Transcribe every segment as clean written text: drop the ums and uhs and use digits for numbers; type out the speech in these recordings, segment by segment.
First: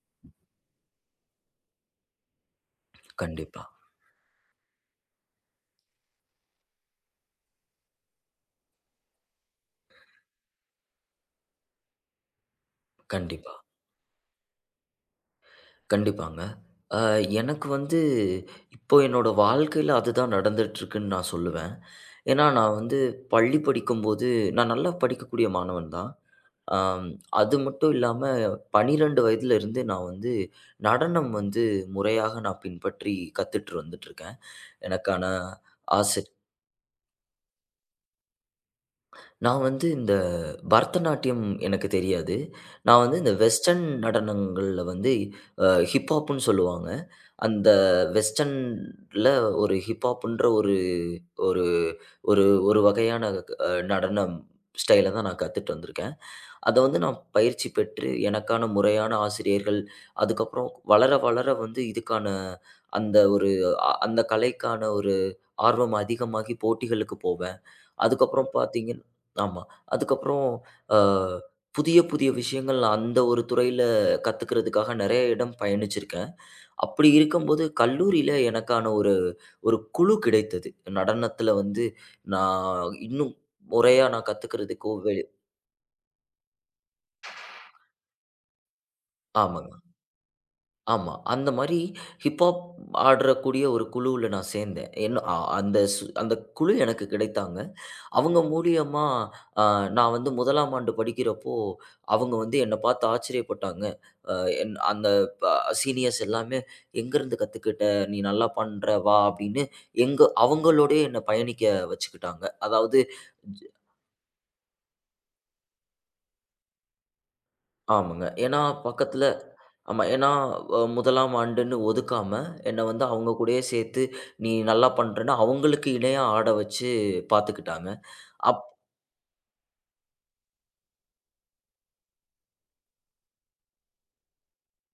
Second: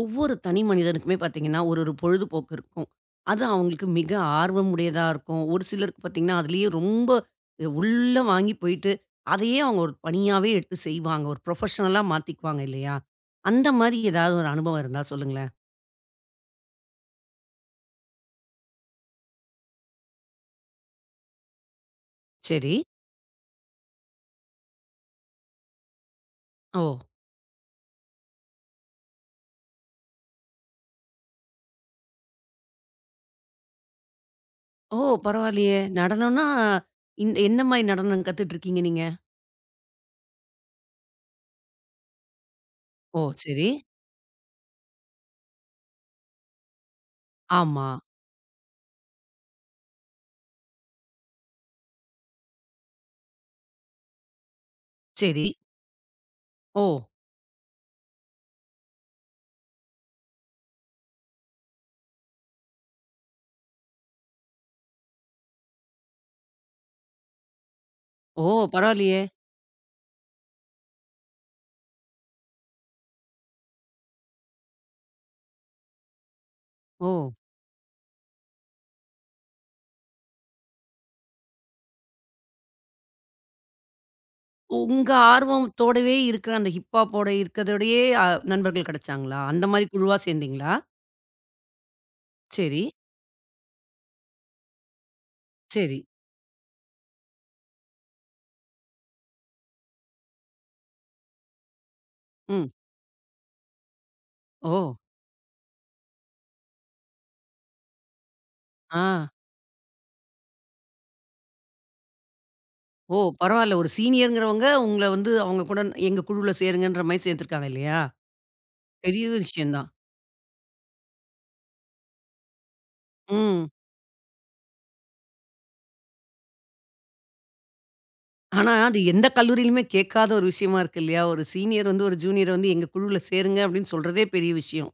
ஒவ்வொரு தனி மனிதனுக்குமே பார்த்தீங்கன்னா, ஒரு ஒரு பொழுதுபோக்கு இருக்கும். அது கண்டிப்பா, அவங்களுக்கு மிக ஆர்வமுடையதா இருக்கும். ஒரு சிலருக்கு பார்த்தீங்கன்னா, அதிலேயே ரொம்ப உள்ள வாங்கி போயிட்டு, அதையே அவங்க ஒரு பணியாவே எடுத்து செய்வாங்க. ஒரு ப்ரொஃபஷனலா மாத்திக்குவாங்க இல்லையா? கண்டிப்பா, அந்த மாரி ஏதாவது ஒரு அனுபவம் இருந்தா சொல்லுங்களேன். கண்டிப்பாங்க. அ எனக்கு வந்து இப்போ என்னோட வாழ்க்கையில அதுதான் நடந்துட்டுருக்குன்னு நான் சொல்லுவேன். ஏன்னா, சரி. நான் வந்து பள்ளி படிக்கும்போது நான் நல்லா படிக்கக்கூடிய மாணவன் தான். ஓ! ஆம் அது மட்டும் இல்லாம 12 வயதுல இருந்து நான் வந்து நடனம் வந்து முறையாக நான் பின்பற்றி கத்துட்டு வந்துட்டுருக்கேன். ஓ! எனக்கான பரவாயில்லையே! ஆசை. நடனம்னா, என்ன மாரி நடனம் கத்துட்டு இருக்கீங்க நீங்க? நான் வந்து இந்த பரதநாட்டியம் எனக்கு தெரியாது. நான் வந்து ஓ! இந்த சரி. வெஸ்டர்ன் நடனங்கள்ல வந்து ஹிப்ஹாப்ன்னு சொல்லுவாங்க. அந்த ஆமா. வெஸ்டர்ன்ல ஒரு ஹிப்ஹாப்ன்ற ஒரு ஒரு ஒரு ஒரு வகையான நடனம் ஸ்டைல தான் நான் சரி. கத்துட்டு வந்திருக்கேன். அத ஓ! வந்து நான் பயிற்சி பெற்று எனக்கான முறையான ஆசிரியர்கள், அதுக்கப்புறம் வளர வளர வந்து இதுக்கான அந்த ஒரு அந்த கலைக்கான ஒரு ஆர்வம் அதிகமாகி போட்டிகளுக்கு போவேன். ஓ! அதுக்கப்புறம் பார்த்தீங்கன்னா, பரவாயில்லையே! ஆமா. அதுக்கப்புறம் அ புதிய, புதிய விஷயங்கள் நான் அந்த ஒரு துறையில கத்துக்கிறதுக்காக நெறைய இடம் பயணிச்சிருக்கேன். ஓ! அப்படி இருக்கும்போது கல்லூரியில எனக்கான ஒரு ஒரு குழு கிடைத்தது. நடனத்தில வந்து நான் இன்னும் முறையா நான் கத்துக்கிறதுக்கோ உங்க ஆர்வத்தோடவே இருக்கிற அந்த ஹிப்ஹாப்போட இருக்கிறதோடயே நண்பர்கள் கிடைச்சாங்களா? அந்த ஆமாங்க. மாரி குழுவா சேர்ந்தீங்களா? ஆமா. அந்த மாரி ஹிப்ஹாப் சரி, ஆடக்கூடிய ஒரு குழுவுல நான் சேர்ந்தேன். என்ன அ அந்த சரி. சு அந்த குழு எனக்கு கிடைத்தாங்க. அவங்க மூலியமா அ நான் வந்து 1ஆம் ஆண்டு படிக்கிறப்போ, அவங்க வந்து ம். என்ன பார்த்து ஆச்சரியப்பட்டாங்க. அ ஓ! என் அந்த ப சீனியர்ஸ் எல்லாமே, "எங்கருந்து கத்துக்கிட்ட? நீ நல்லா பண்ற, ஆ. வா" அப்படின்னு எங்க அவங்களோடயே என்ன பயணிக்க வச்சுக்கிட்டாங்க. அதாவது ஓ! ஜ் பரவால்ல. ஒரு சீனியர்ங்கிறவங்க உங்கள வந்து அவங்க கூட எங்க குழுவுல சேருங்கன்ற மாரி சேர்த்துருக்காங்க இல்லையா? ஆமாங்க. ஏன்னா பக்கத்துல பெரிய விஷயம் தான். ஆமா. ஏன்னா 1ஆம் ஆண்டுன்னு ஒதுக்காம, என்ன வந்து அவங்க கூடயே ம். சேர்த்து, "நீ நல்லா பண்றன்னு" அவங்களுக்கு இணையா ஆட வச்சு பார்த்துக்கிட்டாங்க. அப் ஆனா அது எந்த கல்லூரியிலுமே கேட்காத ஒரு விஷயமா இருக்கு இல்லையா? ஒரு சீனியர் வந்து ஒரு ஜூனியர வந்து எங்க குழுவுல சேருங்க அப்படின்னு சொல்றதே பெரிய விஷயம்.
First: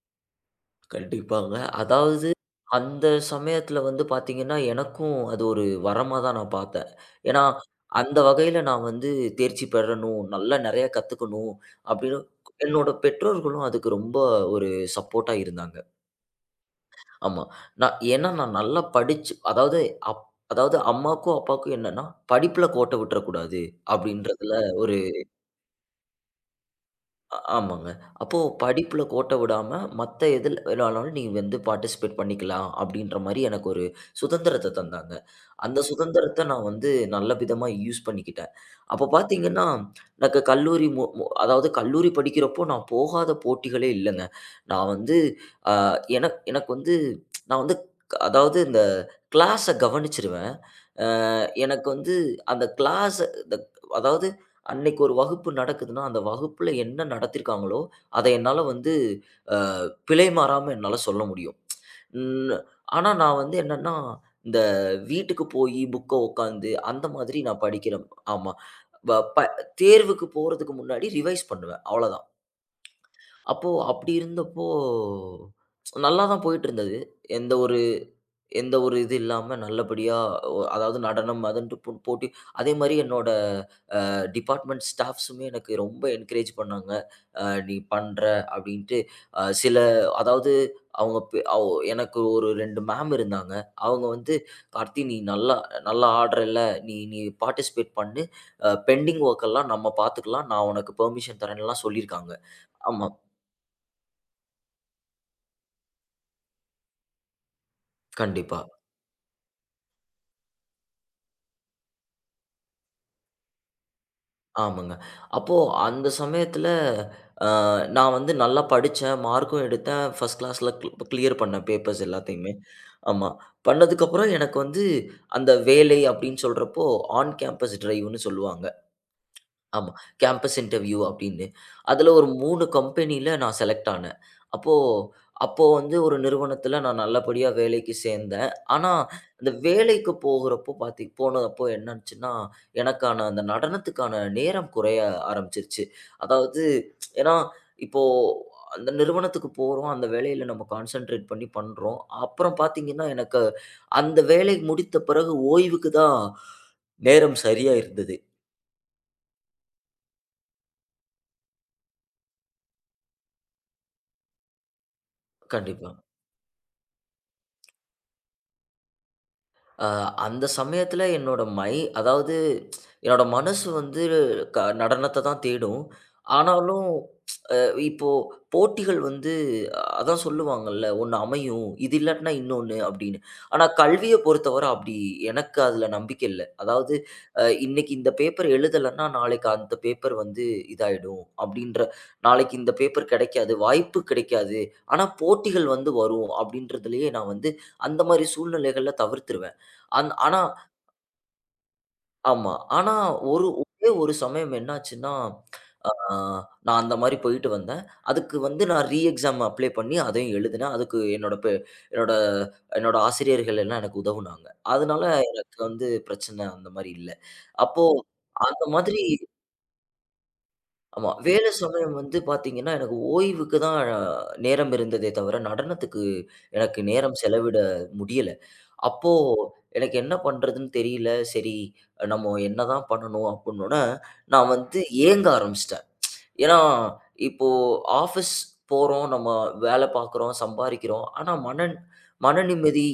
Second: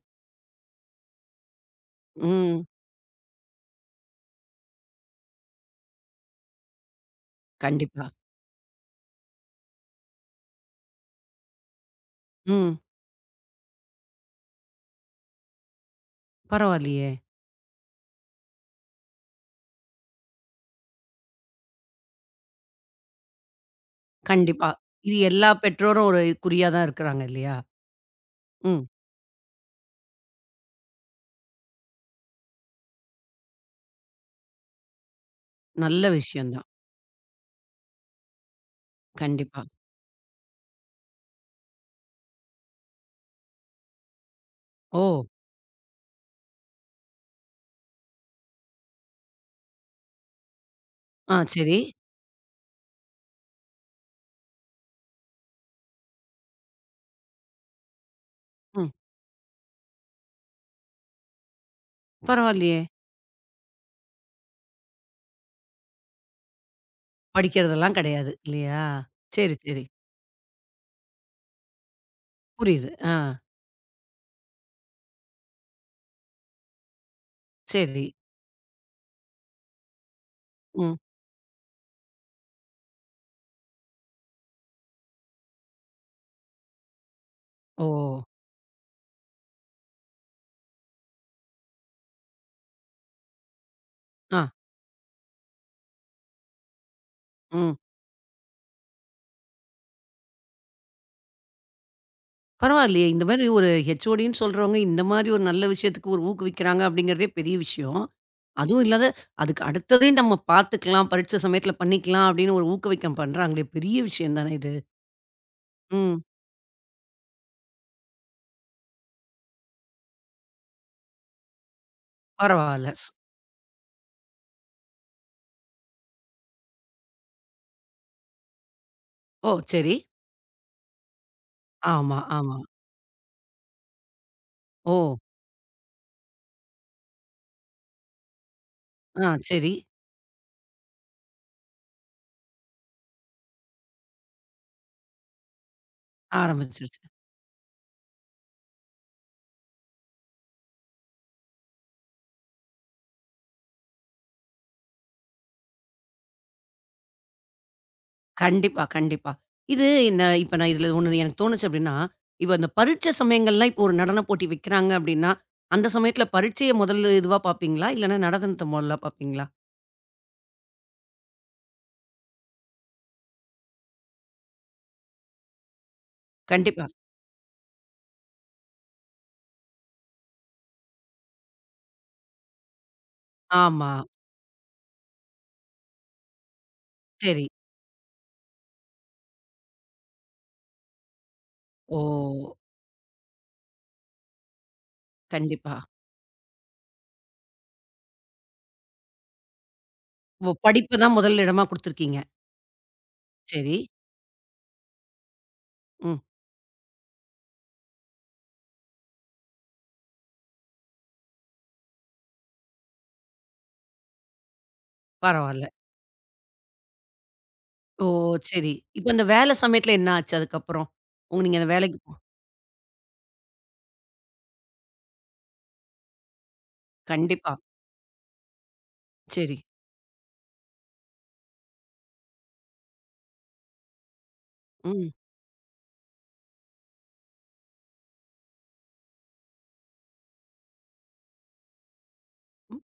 கண்டிப்பாங்க. அதாவது ம். அந்த சமயத்துல வந்து பாத்தீங்கன்னா, எனக்கும் அது ஒரு வரமா தான் நான் பாத்தேன். ஏன்னா, கண்டிப்பா. அந்த வகையில நான் வந்து தேர்ச்சி பெறணும், நல்லா நெறைய கத்துக்கணும் அப்படின்னு ம். என்னோட பெற்றோர்களும் அதுக்கு ரொம்ப ஒரு சப்போர்ட்டா இருந்தாங்க. பரவாயில்லையே! ஆமா. நான் ஏன்னா நான் நல்லா படிச்சு அதாவது அப் அதாவது அம்மாக்கும், அப்பாவுக்கும் என்னன்னா, படிப்புல கோட்ட விட்டுறக்கூடாது அப்படின்றதுல கண்டிப்பா. ஒரு இது எல்லா பெற்றோரும் ஒரு குறியா தான் இருக்கிறாங்க இல்லையா? ஆமாங்க. அப்போ ம். படிப்புல கோட்ட விடாம, மத்த எதுல வேணாலும் நீ வந்து பார்ட்டிசிபேட் பண்ணிக்கலாம் அப்டின்ற மாரி எனக்கு ஒரு சுதந்திரத்த தந்தாங்க. அந்த நல்ல சுதந்திரத்த விஷயம் நான் தான். வந்து நல்ல விதமா யூஸ் பண்ணிக்கிட்டேன். அப்ப கண்டிப்பா. பார்த்தீங்கன்னா, எனக்கு கல்லூரி மு மு அதாவது கல்லூரி படிக்கிறப்போ நான் போகாத போட்டிகளே இல்லங்க. நான் வந்து ஓ! அ எனக் எனக்கு வந்து நான் வந்து அதாவது இந்த கிளாஸ கவனிச்சுருவேன். ஆ சரி. எனக்கு வந்து அந்த கிளாஸ் த அதாவது அன்னைக்கு ஒரு வகுப்பு நடக்குதுன்னா, அந்த வகுப்புல என்ன நடத்திருக்காங்களோ, அத என்னால ம். வந்து அ பிழை மாறாம என்னால சொல்ல முடியும். ம். பரவாயில்லையே! ஆனா நான் வந்து என்னன்னா, இந்த வீட்டுக்கு போயி புக்க உட்காந்து அந்த மாதிரி நான் படிக்கிறதெல்லாம் படிக்கிறேன். கிடையாது ஆமா. இல்லையா? வ ப சரி, சரி. தேர்வுக்கு போறதுக்கு முன்னாடி ரிவைஸ் பண்ணுவேன். அவ்வளதான். புரியுது. ஆ அப்போ அப்படி இருந்தப்போ நல்லா தான் போயிட்டு இருந்தது. எந்த ஒரு சரி. எந்த ஒரு இது இல்லாம நல்லபடியா ம். அதாவது நடனம் அதுன்ட்டு போட்டி, அதே மாரி என்னோட டிபார்ட்மெண்ட் ஸ்டாஃப்ஸுமே எனக்கு ரொம்ப என்கரேஜ் பண்ணாங்க. அ "நீ ஓ! பண்ற" அப்படின்ட்டு. சில அதாவது அவங்க பெ அவ் எனக்கு ஒரு 2 மேம் இருந்தாங்க. அவங்க வந்து, ஆ. "கார்த்தி நீ நல்லா நல்லா ஆடுறல்ல, நீ நீ ம். பார்ட்டிசிபேட் பண்ணு. பெண்டிங் வொர்க் எல்லாம் நம்ம பார்த்துக்கலாம். நான் உனக்கு பெர்மிஷன் தரேன்லாம்" சொல்லியிருக்காங்க. பரவாயில்லையே! ஆமா. இந்த மாரி ஒரு ஹெச்ஓடின்னு சொல்றவங்க இந்த மாரி ஒரு நல்ல விஷயத்துக்கு ஒரு ஊக்குவிக்கிறாங்க அப்படிங்கிறதே பெரிய விஷயம். கண்டிப்பா. அதுவும் இல்லாத அதுக்கு அடுத்ததையும் நம்ம பார்த்துக்கலாம், பரீட்சை சமயத்தில பண்ணிக்கலாம் அப்படின்னு ஒரு ஊக்குவிக்கம் பண்றாங்களே! பெரிய விஷயம் தானே இது. ஆமாங்க. அப்போ அந்த ம். சமயத்துல அ நான் வந்து நல்லா படிச்சேன். மார்க்கும் எடுத்தேன். ஃபர்ஸ்ட் கிளாஸ்ல கிளியர் பண்ணேன் பேப்பர்ஸ் எல்லாத்தையுமே. பரவால்ல. ஆமா. பண்ணதுக்கப்புறம் எனக்கு வந்து அந்த வேலை அப்படின்னு சொல்றப்போ, ஆன் கேம்பஸ் டிரைவ்ன்னு சொல்லுவாங்க. ஓ! ஆமா. சரி. கேம்பஸ் இன்டர்வியூ அப்படின்னு. அதுல ஆமா, ஒரு ஆமா. 3 கம்பெனில நான் செலக்ட் ஆனேன். அப்போ ஓ! அப்போ வந்து ஒரு நிறுவனத்துல நான் நல்லபடியா வேலைக்கு சேர்ந்தேன். ஆனா, ஆ அந்த சரி. வேலைக்கு போகுறப்போ போனப்போ என்னாச்சுன்னா, எனக்கான அந்த நடனத்துக்கான நேரம் குறைய ஆரம்பிச்சிருச்சு. அதாவது ஆரம்பிச்சிருச்சு. ஏன்னா, இப்போ அந்த நிறுவனத்துக்கு போறோம். அந்த வேலையில நம்ம கான்சன்ட்ரேட் பண்றோம். அப்புறம் பாத்தீங்கன்னா, எனக்கு அந்த வேலை முடித்த பிறகு ஓய்வுக்கு தான் நேரம் சரியா இருந்தது. கண்டிப்பா, கண்டிப்பா. இது என்ன இப்ப நான் இதுல ஒண்ணு எனக்கு தோணுச்சு அப்டின்னா, இப்ப இந்த பரீட்சை சமயங்கள்லாம் இப்போ ஒரு நடன போட்டி வைக்கிறாங்க அப்டின்னா, அந்த கண்டிப்பா. சமயத்துல பரீட்சைய முதல்ல இதுவா பார்ப்பீங்களா? இல்லன்னா நடனத்த முதல்ல பார்ப்பீங்களா? அ அந்த சமயத்துல என்னோட மை அதாவது என்னோட மனசு வந்து நடனத்த தான் தேடும். ஆனாலும் கண்டிப்பா. அ இப்போ போட்டிகள் வந்து அதான் சொல்லுவாங்கல்ல, "ஒண்ணு அமையும். இது இல்லாட்டினா இன்னொன்னு" அப்படின்னு. ஆனா ஆமா. கல்விய பொறுத்தவர அப்படி எனக்கு அதுல நம்பிக்கை இல்ல. அதாவது சரி. இன்னைக்கு இந்த பேப்பர் எழுதலன்னா, நாளைக்கு அந்த பேப்பர் வந்து இதாயிடும் அப்படின்ற, ஓ! நாளைக்கு இந்த பேப்பர் கிடைக்காது, வாய்ப்பு கிடைக்காது. ஆனா போட்டிகள் கண்டிப்பா. வந்து வரும் அப்படின்றதுலயே நான் வந்து அந்த மாரி சூழ்நிலைகள தவிர்த்துருவேன். ஆனா ஓ! படிப்ப தான் முதல் இடமா குடுத்துருக்கீங்க. ஆமா. ஆனா சரி. ஒரே ஒரு சமயம் என்னாச்சுன்னா, ஆ ம். நான் அந்த மாரி போயிட்டு வந்தேன். அதுக்கு வந்து நான் ரீ எக்ஸாம் அப்ளை பண்ணி அதையும் எழுதினேன். அதுக்கு என்னோட பெ என்னோட என்னோட ஆசிரியர்கள் எல்லாம் எனக்கு உதவுனாங்க. அதனால எனக்கு பரவால்ல. வந்து பிரச்சனை அந்த மாரி இல்ல. அப்போ ஓ! அந்த சரி. மாதிரி. இப்ப இந்த வேலை சமயத்துல என்ன ஆச்சு அதுக்கப்புறம்? ஆமா. வேலை நீங்க அந்த சமயம் வேலைக்கு போ வந்து பார்த்தீங்கன்னா, எனக்கு ஓய்வுக்கு தான் நேரம் இருந்ததே தவிர, நடனத்துக்கு எனக்கு நேரம் கண்டிப்பா. செலவிட முடியல. அப்போ சரி. எனக்கு என்ன பண்றதுன்னு தெரியல. சரி நம்ம என்னதான் பண்ணணும் அப்புட்னோனே, நான் வந்து ம். ஏங்க ஆரம்பிச்சுட்டேன். ஏன்னா, இப்போ ஆஃபீஸ் போறோம், நம்ம வேலை பார்க்குறோம், சம்பாரிக்கிறோம். ஆனா மன மன ம். நிம்மதி,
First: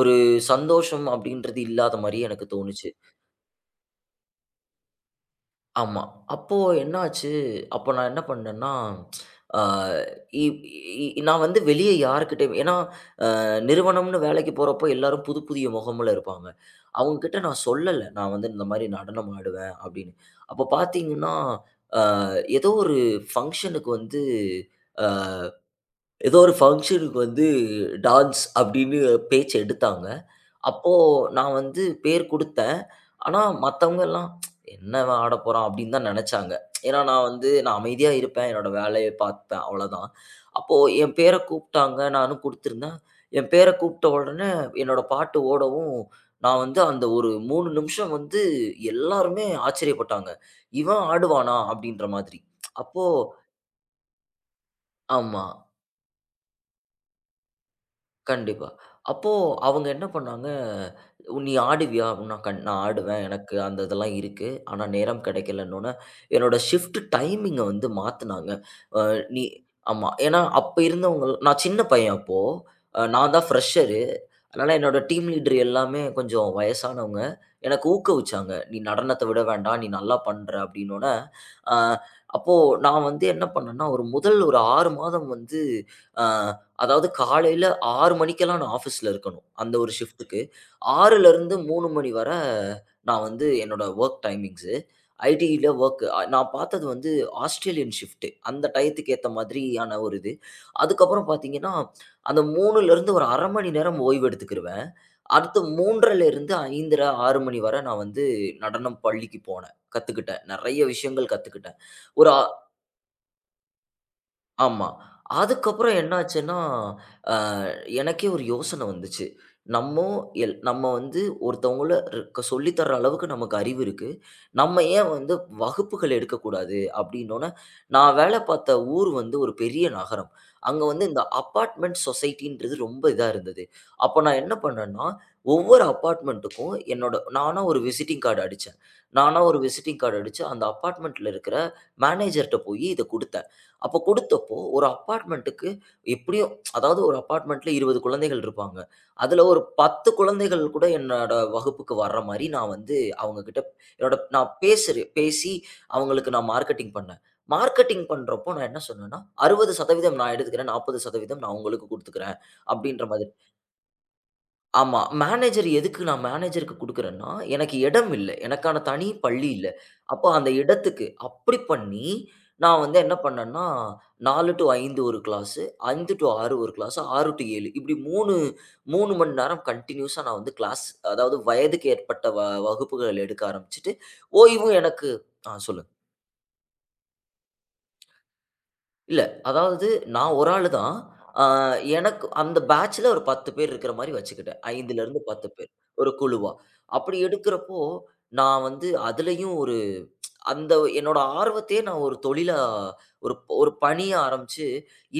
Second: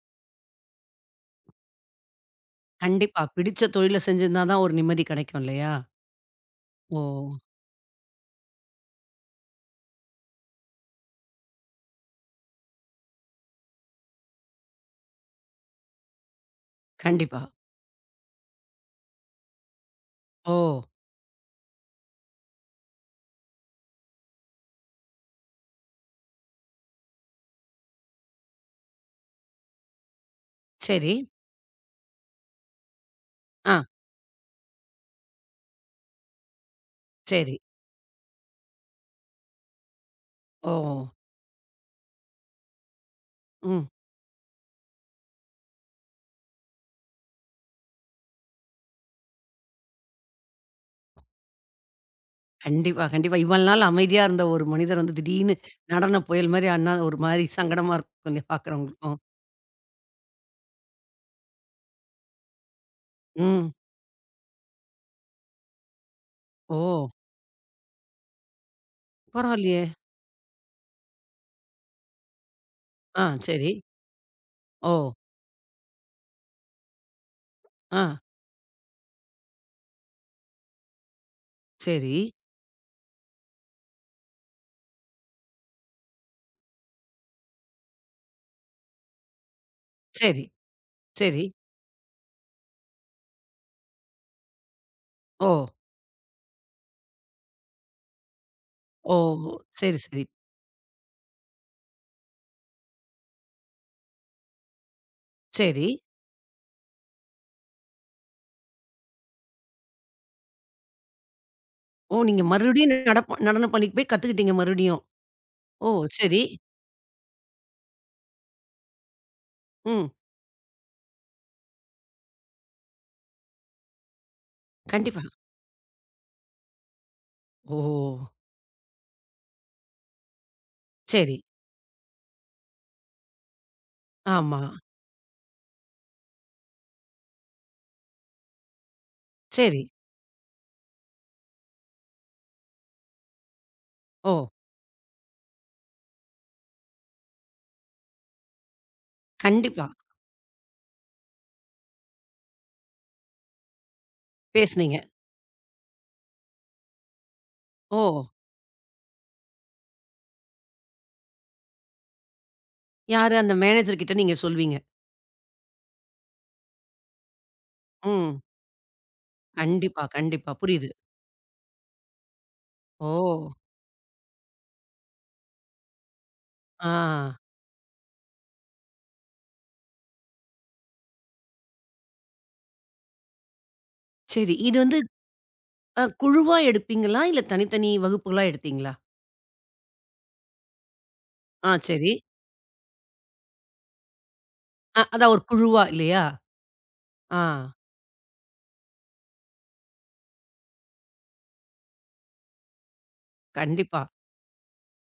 ஒரு சந்தோஷம் அப்படின்றது இல்லாத மாரி எனக்கு தோணுச்சு. கண்டிப்பா. பிடிச்ச தொழில செஞ்சிருந்தா தான் ஒரு நிம்மதி கிடைக்கும் இல்லையா? ஆமா. அப்போ ஓ! என்னாச்சு, அப்போ நான் என்ன பண்ணேன்னா, அ இ இ நான் வந்து வெளிய யார்கிட்டயும் ஏன்னா நிறுவனம்னு வேலைக்கு போறப்போ எல்லாரும் புதிய முகமுல இருப்பாங்க. அவங்க கிட்ட கண்டிப்பா. நான் சொல்லல. நான் வந்து இந்த மாரி நடனம் ஆடுவேன் அப்படின்னு. ஓ! அப்ப பார்த்தீங்கன்னா, அ ஏதோ ஒரு ஃபங்ஷனுக்கு வந்து அ ஏதோ ஒரு ஃபங்ஷனுக்கு வந்து டான்ஸ் அப்படின்னு பேச்சு எடுத்தாங்க. அப்போ சரி. நான் வந்து பேர் குடுத்தேன். ஆனா ஆ, மத்தவங்க எல்லாம் "என்ன இவன் ஆடப்போறான்?" அப்படின்னு தான் நெனச்சாங்க. ஏன்னா நான் வந்து சரி. நான் அமைதியா இருப்பேன். என்னோட வேலைய பார்ப்பேன் அவ்வளோதான். ஓ! அப்போ என் பேர கூப்பிட்டாங்க. நானும் குடுத்துருந்தேன். என் பேர ம். கூப்பிட்ட உடனே என்னோட பாட்டு ஓடவும், நான் வந்து அந்த ஒரு 3 நிமிஷம் வந்து எல்லாருமே ஆச்சரியப்பட்டாங்க. "இவன் ஆடுவானா?" அப்படின்ற மாதிரி. அப்போ கண்டிப்பா, கண்டிப்பா. இவ்வளவு நாள் அமைதியா இருந்த ஒரு மனிதர் வந்து ஆமா. திடீர்னு நடன புயல் மாரி ஆனா ஒரு மாரி சங்கடமா இருக்கும் இல்லையா கண்டிப்பா. பார்க்குறவங்களுக்கும். அப்போ அவங்க என்ன பண்ணாங்க, "உ- "நீ ஆடுவியா?" அப்படின்னா, கண் "நான் ஆடுவேன். எனக்கு ம். அந்த இதெல்லாம் இருக்கு. ஆனா நேரம் கிடைக்கலன்னோன" என்னோட ஓ! ஷிஃப்ட் டைமிங்க வந்து மாத்துனாங்க. அ நீ பரவாயில்லையே! ஆமா. ஏன்னா அப்ப இருந்தவங்க நான் சின்ன பையன் அப்போ. ஆ, நான் தான் சரி. ஃப்ரெஷரு. அதனால ஓ! என்னோட டீம் லீடர் எல்லாமே கொஞ்சம் வயசானவங்க. எனக்கு ஆ, ஊக்குவிச்சாங்க. "நீ நடனத்த விட வேண்டாம். நீ நல்லா பண்ற." அப்படின்னோன, அ சரி, அப்போ நான் வந்து என்ன பண்ணேன்னா, ஒரு முதல் ஒரு 6 மாதம் வந்து, அ அதாவது காலையில 6 மணிக்கெல்லாம் நான் ஆஃபீஸ்ல இருக்கணும். அந்த ஒரு ஷிஃப்ட்டுக்கு. சரி, சரி. 6லருந்து 3 மணி வர நான் வந்து என்னோட வொர்க் டைமிங்ஸு. ஓ! ஐடியில வொர்க் நான் பார்த்தது வந்து ஆஸ்ட்ரேலியன் ஷிஃப்ட்டு. அந்த டயத்துக்கு ஓ! ஏத்த ஓ, சரி, மாதிரியான ஒரு சரி, இது. அதுக்கப்புறம் பார்த்தீங்கன்னா, அந்த 3லருந்து ஒரு 1/2 மணி நேரம் ஓய்வு எடுத்துக்கிருவேன். அடுத்து சரி. 3:30லருந்து 5:30, 6 மணி வரை நான் வந்து நடனம் பள்ளிக்கு போனேன். கத்துக்கிட்டேன். நெறைய விஷயங்கள் கத்துக்கிட்டேன். ஓ! ஒரு அ நீங்க மறுபடியும் நடப்ப நடன பள்ளிக்கு போய் கத்துக்கிட்டீங்க ஆமா. மறுபடியும். ஓ! அதுக்கப்புறம் சரி. என்னாச்சுன்னா, அ எனக்கே ஒரு யோசனை வந்துச்சு. நம்ம ம். நம்ம வந்து ஒருத்தவங்களுக்கு சொல்லி தர அளவுக்கு நமக்கு அறிவு இருக்கு. நம்ம ஏன் கண்டிப்பா. வந்து வகுப்புகள் எடுக்கக்கூடாது? அப்படின்னோன, ஓ! நான் வேலை பார்த்த ஊர் வந்து ஒரு பெரிய நகரம். அங்க வந்து இந்த சரி. அபார்ட்மெண்ட் சொசைட்டின்றது ரொம்ப இதா இருந்தது. அப்ப நான் என்ன ஆமா. பண்ணேன்னா, ஒவ்வொரு அபார்ட்மெண்ட்டுக்கும் என்னோட நானா ஒரு விசிட்டிங் கார்டு அடிச்சேன். நானா ஒரு சரி. விசிட்டிங் கார்டு அடிச்சு, அந்த அபார்ட்மெண்ட்ல இருக்கிற மேனேஜர்ட்ட போயி இத குடுத்தேன். அப்ப ஓ! குடுத்தப்போ ஒரு அப்பார்ட்மெண்ட்டுக்கு எப்படியும் அதாவது ஒரு அப்பார்ட்மெண்ட்ல 20 குழந்தைகள் இருப்பாங்க. அதுல ஒரு கண்டிப்பா. 10 குழந்தைகள் கூட என்னோட வகுப்புக்கு வர்ற மாரி நான் வந்து அவங்ககிட்ட என்னோட நான் பேசுனீங்க. பேசுறேன் பேசி அவங்களுக்கு நான் மார்க்கெட்டிங் பண்ணேன். ஓ! மார்க்கெட்டிங் பண்றப்போ நான் என்ன சொன்னேன்னா, 60% நான் எடுத்துக்கிறேன். 40% நான் உங்களுக்கு குடுத்துக்கிறேன். அப்படின்ற மாதிரி. யாரு அந்த மேனேஜர் கிட்ட நீங்க சொல்வீங்க. ஆமா. மேனேஜர் எதுக்கு நான் மேனேஜருக்கு குடுக்குறேன்னா, எனக்கு இடம் இல்ல. ம். எனக்கான தனி பள்ளி இல்ல. கண்டிப்பா, அப்போ அந்த கண்டிப்பா. புரியுது. இடத்துக்கு அப்படி பண்ணி, நான் வந்து என்ன ஓ! பண்ணேன்னா, 4 டூ 5 ஒரு கிளாஸ், 5 டூ 6 ஒரு ஆ. கிளாஸ், 6 டூ 7 இப்படி 3, 3 மணி நேரம் கன்டினியூஸா நான் வந்து கிளாஸ் அதாவது வயதுக்கு ஏற்பட்ட வகுப்புகள் எடுக்க ஆரம்பிச்சுட்டு, சரி. ஓய்வும் இது வந்து எனக்கு ஆ சொல்லுங்க. குழுவா எடுப்பீங்களா? இல்ல தனித்தனி வகுப்புகளா எடுத்தீங்களா? இல்ல. அதாவது நான் ஒரு ஆளு தான். ஆ ஆ சரி. எனக்கு அந்த பேட்ச்ல ஒரு 10 பேர் இருக்கிற மாரி வச்சுக்கிட்டேன். 5ல இருந்து அதான் ஒரு 10 பேர். குழுவா ஒரு இல்லையா? குழுவா. அப்படி ஆ. எடுக்கிறப்போ, நான் வந்து அதிலயும் ஒரு அந்த என்னோட ஆர்வத்தையே நான் ஒரு தொழிலா ஒரு கண்டிப்பா. பணியா ஆரம்பிச்சு,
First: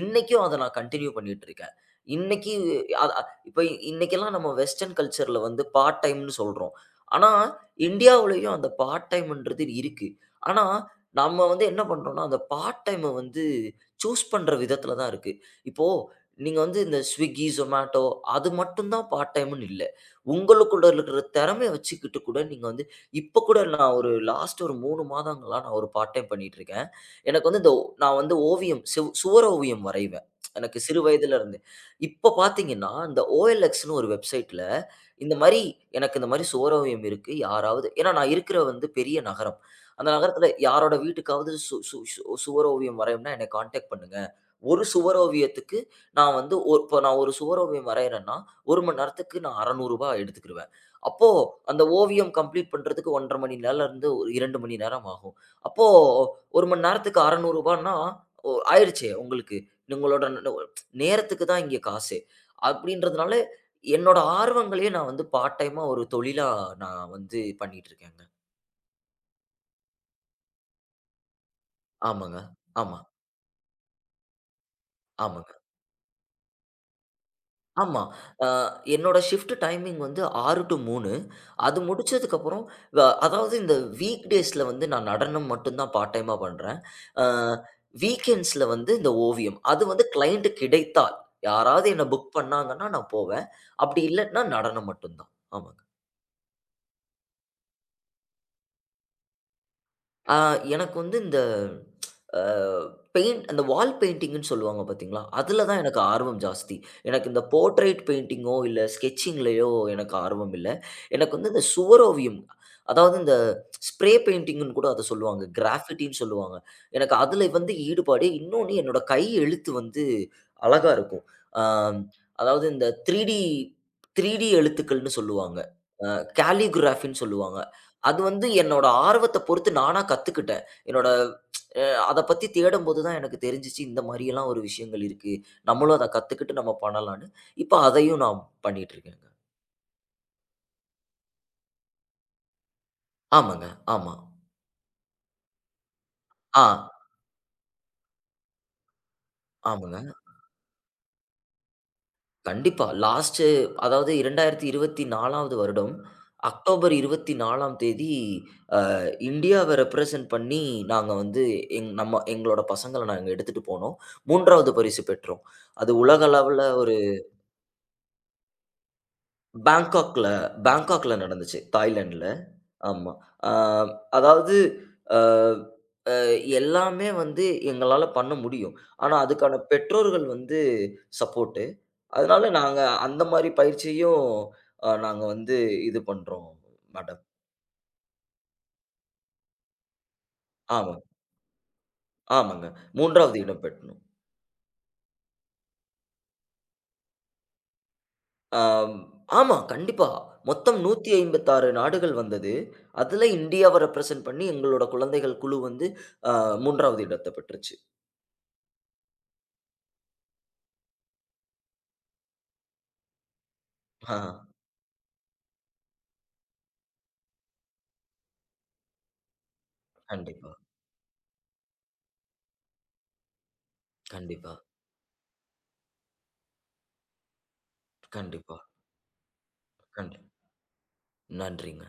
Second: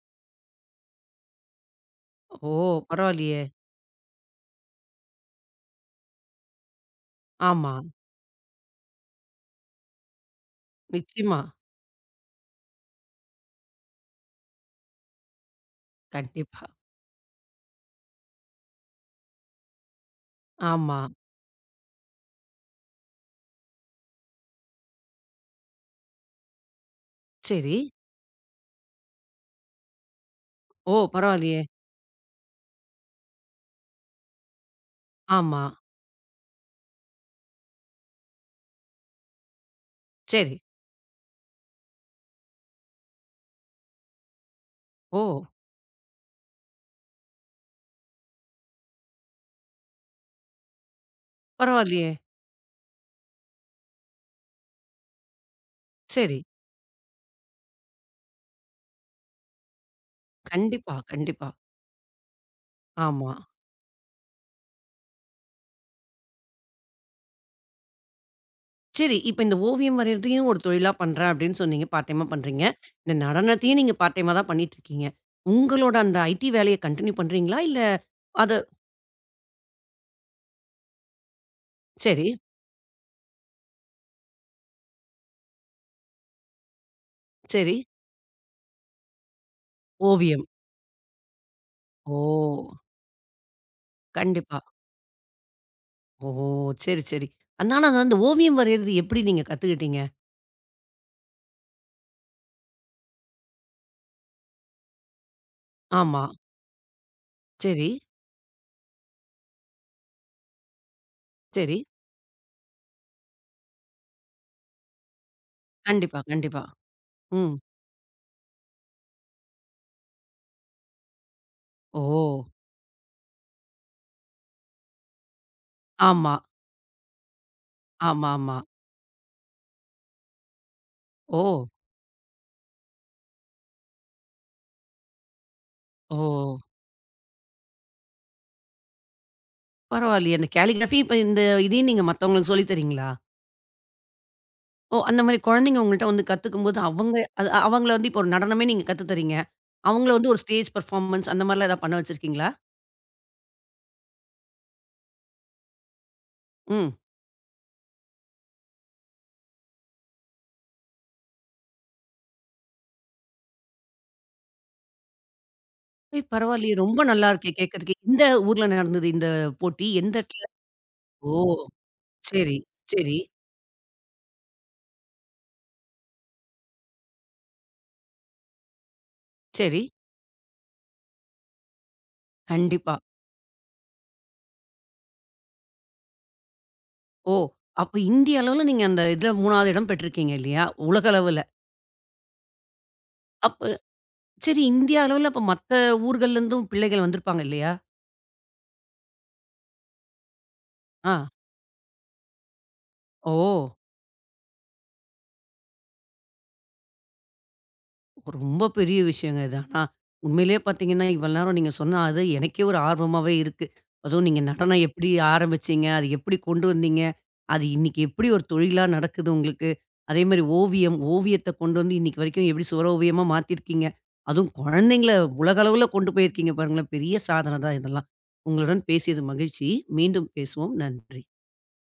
இன்னைக்கும் அத நான் கன்டின்யூ பண்ணிட்டுருக்கேன். இன்னைக்கு ஓ! அ அ பரவாயில்லையே! இப்ப இன்னைக்கெல்லாம் நம்ம வெஸ்டர்ன் கல்ச்சர்ல வந்து பார்ட் டைம்ன்னு சொல்றோம். ஆனா, ஆமா. இந்தியாவுலயும் அந்த பார்ட் டைம்ன்றது இருக்கு. ஆனா, நிச்சயமா. நம்ம வந்து என்ன பண்றோம்னா, அந்த பார்ட் டைம வந்து சூஸ் பண்ற விதத்துல தான் இருக்கு. இப்போ நீங்க கண்டிப்பா. வந்து இந்த Swiggy, Zomato அது மட்டும் தான் பார்ட் டைம்ன்னு இல்ல. உங்களுக்குள்ள ஆமா. இருக்கிற திறமைய வச்சுக்கிட்டு கூட நீங்க வந்து இப்ப கூட நான் ஒரு லாஸ்ட் ஒரு 3 மாதங்களா நான் ஒரு பார்ட் டைம் பண்ணிட்டு இருக்கேன். எனக்கு வந்து இந்த சரி. நான் வந்து ஓவியம் சுவர ஓவியம் வரைவேன். எனக்கு ஓ! சிறு வயதில இருந்து. பரவாயில்லையே! இப்ப பார்த்தீங்கன்னா, இந்த OLXன்னு ஒரு வெப்சைட்ல இந்த மாரி ஆமா. எனக்கு இந்த மாரி சுவர் ஓவியம் இருக்கு. யாராவது ஏன்னா நான் இருக்கிற வந்து பெரிய நகரம். அந்த நகரத்தில சரி. யாரோட வீட்டுக்காவது சு சு சு சுவர் ஓவியம் வரையணும்னா என்ன கான்டாக்ட் பண்ணுங்க. ஒரு ஓ! சுவரோவியத்துக்கு நான் வந்து இப்போ நான் ஒரு சுவரோவியம் வரையிறேன்னா, 1 மணி நேரத்துக்கு நான் ரூ. 600 எடுத்துக்கிருவேன். அப்போ அந்த பரவாயில்லையே! ஓவியம் கம்ப்ளீட் பண்றதுக்கு 1 1/2 மணி நேரம்லேருந்து ஒரு 2 மணி நேரம் ஆகும். அப்போ சரி. 1 மணி நேரத்துக்கு ரூ. 600ன்னா ஓ ஆயிருச்சே உங்களுக்கு. உங்களோட ந- கண்டிப்பா, நேரத்துக்கு கண்டிப்பா. தான் இங்கே காசு. அப்படின்றதுனால ஆமா. என்னோட ஆர்வங்களையே நான் வந்து பார்ட் டைமா ஒரு தொழிலா நான் வந்து பண்ணிட்டு இருக்கேங்க. சரி. இப்ப இந்த ஓவியம் வரையறதையும் ஒரு தொழிலா பண்றேன் அப்படின்னு சொன்னீங்க. பார்ட் டைமா ஆமாங்க. பண்றீங்க. ஆமா, இந்த நடனத்தையும் நீங்க பார்ட் டைமா தான் பண்ணிட்டுருக்கீங்க. ஆமாங்க. உங்களோட அந்த ஐடி வேலைய கன்டின்யூ பண்றீங்களா? இல்ல ஆமா. அ அது என்னோட ஷிஃப்ட் டைமிங் வந்து 6 டூ 3. அது சரி, முடிச்சதுக்கப்புறம் வ அதாவது இந்த வீக் டேஸ்ல வந்து நான் நடனம் மட்டும் தான் பார்ட் டைமா பண்றேன். அ சரி. வீக்கெண்ட்ஸ்ல வந்து இந்த ஓவியம். அது வந்து ஓவியம். கிளையன்ட் கிடைத்தால், யாராவது என்ன புக் ஓ! பண்ணாங்கன்னா நான் போவேன். அப்படி இல்லன்னா கண்டிப்பா. நடனம் மட்டும் தான். ஆமா. ஓ! சரி, சரி. அதனால அது அந்த ஓவியம் வரையறது எப்படி நீங்க கத்துக்கிட்டீங்க? ஆ எனக்கு வந்து இந்த அ பெயிண்ட் அந்த வால் பெயிண்டிங்ன்னு சொல்லுவாங்க பார்த்தீங்களா? அதில தான் எனக்கு ஆமா. ஆர்வம் ஜாஸ்தி. எனக்கு இந்த சரி, போர்ட்ரெய்ட் பெயிண்டிங்கோ, இல்ல ஸ்கெட்சிங்லயோ எனக்கு ஆர்வம் இல்ல. எனக்கு வந்து இந்த சரி. சுவரோவியம், அதாவது இந்த ஸ்ப்ரே பெயிண்டிங்ன்னு கூட அத சொல்லுவாங்க. கிராஃபிட்டின்னு கண்டிப்பா, சொல்லுவாங்க. கண்டிப்பா. எனக்கு அதில ம். வந்து ஈடுபாடு. இன்னொன்னு என்னோட கை எழுத்து வந்து அழகா இருக்கும். அ ஓ! அதாவது இந்த 3 டி எழுத்துக்கள்ன்னு சொல்லுவாங்க. ஆமா, காலிகிராஃபின்னு சொல்லுவாங்க. அது வந்து ஆமாமா. என்னோட ஆர்வத்த பொறுத்து நானா கத்துக்கிட்டேன். என்னோட ஓ! அ அத பத்தி தேடும்போது தான் எனக்கு தெரிஞ்சுச்சு, இந்த மாரியெல்லாம் ஒரு விஷயங்கள் இருக்கு. நம்மளும் அத ஓ! கத்துக்கிட்டு நம்ம பண்ணலான்னு, இப்ப அதையும் நான் பண்ணிட்டுருக்கேங்க. பரவாயில்லையே. அந்த கேலிகிராஃபி இப்ப இந்த இதையும் நீங்க மத்தவங்களுக்கு சொல்லி தரீங்களா? ஆமாங்க. ஆமா. ஓ! அந்த மாரி குழந்தைங்க உங்கள்ட்ட வந்து ஆ. கத்துக்கும்போது, அவங்க அது அவங்கள வந்து இப்போ ஒரு நடனமே நீங்க கத்து தர்றீங்க. அவங்கள ஆமாங்க. வந்து ஒரு ஸ்டேஜ் பெர்ஃபார்மன்ஸ் அந்த மாரிலாம் ஏதாவது பண்ண வச்சிருக்கீங்களா? கண்டிப்பா. லாஸ்ட்டு அதாவது 2024வது வருடம், அக்டோபர் ம். 24ஆம் தேதி அ இந்தியாவ ரெப்ரசன்ட் பண்ணி நாங்க வந்து எங்களோட பசங்கள நாங்க எடுத்துட்டு போனோம். 3வது பரிசு பெற்றோம். அது உலக ஏய் அளவுல பரவாயில்லயே! ஒரு ரொம்ப நல்லா இருக்கே கேட்கறதுக்கு. எந்த ஊர்ல நடந்தது இந்த போட்டி? எந்த பேங்காக்ல இடத்துல? பேங்காக்ல ஓ! நடந்துச்சு. தாய்லாந்துல. சரி, ஆமா. சரி, அ அதாவது அ எல்லாமே வந்து எங்களால பண்ண முடியும். ஆனா, அதுக்கான சரி. பெற்றோர்கள் வந்து சப்போர்ட்டு. அதனால நாங்க கண்டிப்பா. அந்த மாரி பயிற்சியும் நாங்க வந்து இது பண்றோம் மேடம். ஓ! அப்ப இந்திய அளவுல நீங்க அந்த இதுல 3வது இடம் பெற்றிருக்கீங்க இல்லையா? ஆமா, உலக அளவுல. ஆமாங்க. 3வது இடம் அப்ப பெற்றோம். சரி இந்திய அளவுல அப்ப மத்த ஊர்கள்ல இருந்தும் பிள்ளைகள் வந்திருப்பாங்க இல்லையா? ஆம். ஆமா, கண்டிப்பா. மொத்தம் ஆ. 156 நாடுகள் வந்தது. அதுல ஓ! இந்தியாவ ரெப்ரசென்ட் பண்ணி எங்களோட குழந்தைகள் குழு வந்து அ 3வது இடத்த பெற்றுச்சு. ரொம்ப பெரிய விஷயங்க இது. ஆனா, உண்மையிலேயே பார்த்தீங்கன்னா, இவ்வளோ நேரம் நீங்க சொன்ன அது எனக்கே ஒரு ஆர்வமாவே இருக்கு. ஆ, அதுவும் நீங்க நடனம் எப்படி ஆரம்பிச்சீங்க? அது எப்படி கொண்டு வந்தீங்க? அது இன்னைக்கு எப்படி ஒரு தொழிலா நடக்குது உங்களுக்கு? அதேமாரி கண்டிப்பா. ஓவியம், ஓவியத்த கொண்டு வந்து இன்னைக்கு வரைக்கும் எப்படி சுவர் ஓவியமா மாத்தியிருக்கீங்க? அதுவும் கண்டிப்பா, குழந்தைங்கள உலக அளவுல கொண்டு போயிருக்கீங்க பாருங்களேன். பெரிய சாதனை தான் இதெல்லாம். கண்டிப்பா. உங்களுடன் பேசியது மகிழ்ச்சி. கண்டி மீண்டும் பேசுவோம். நன்றி. நன்றிங்க.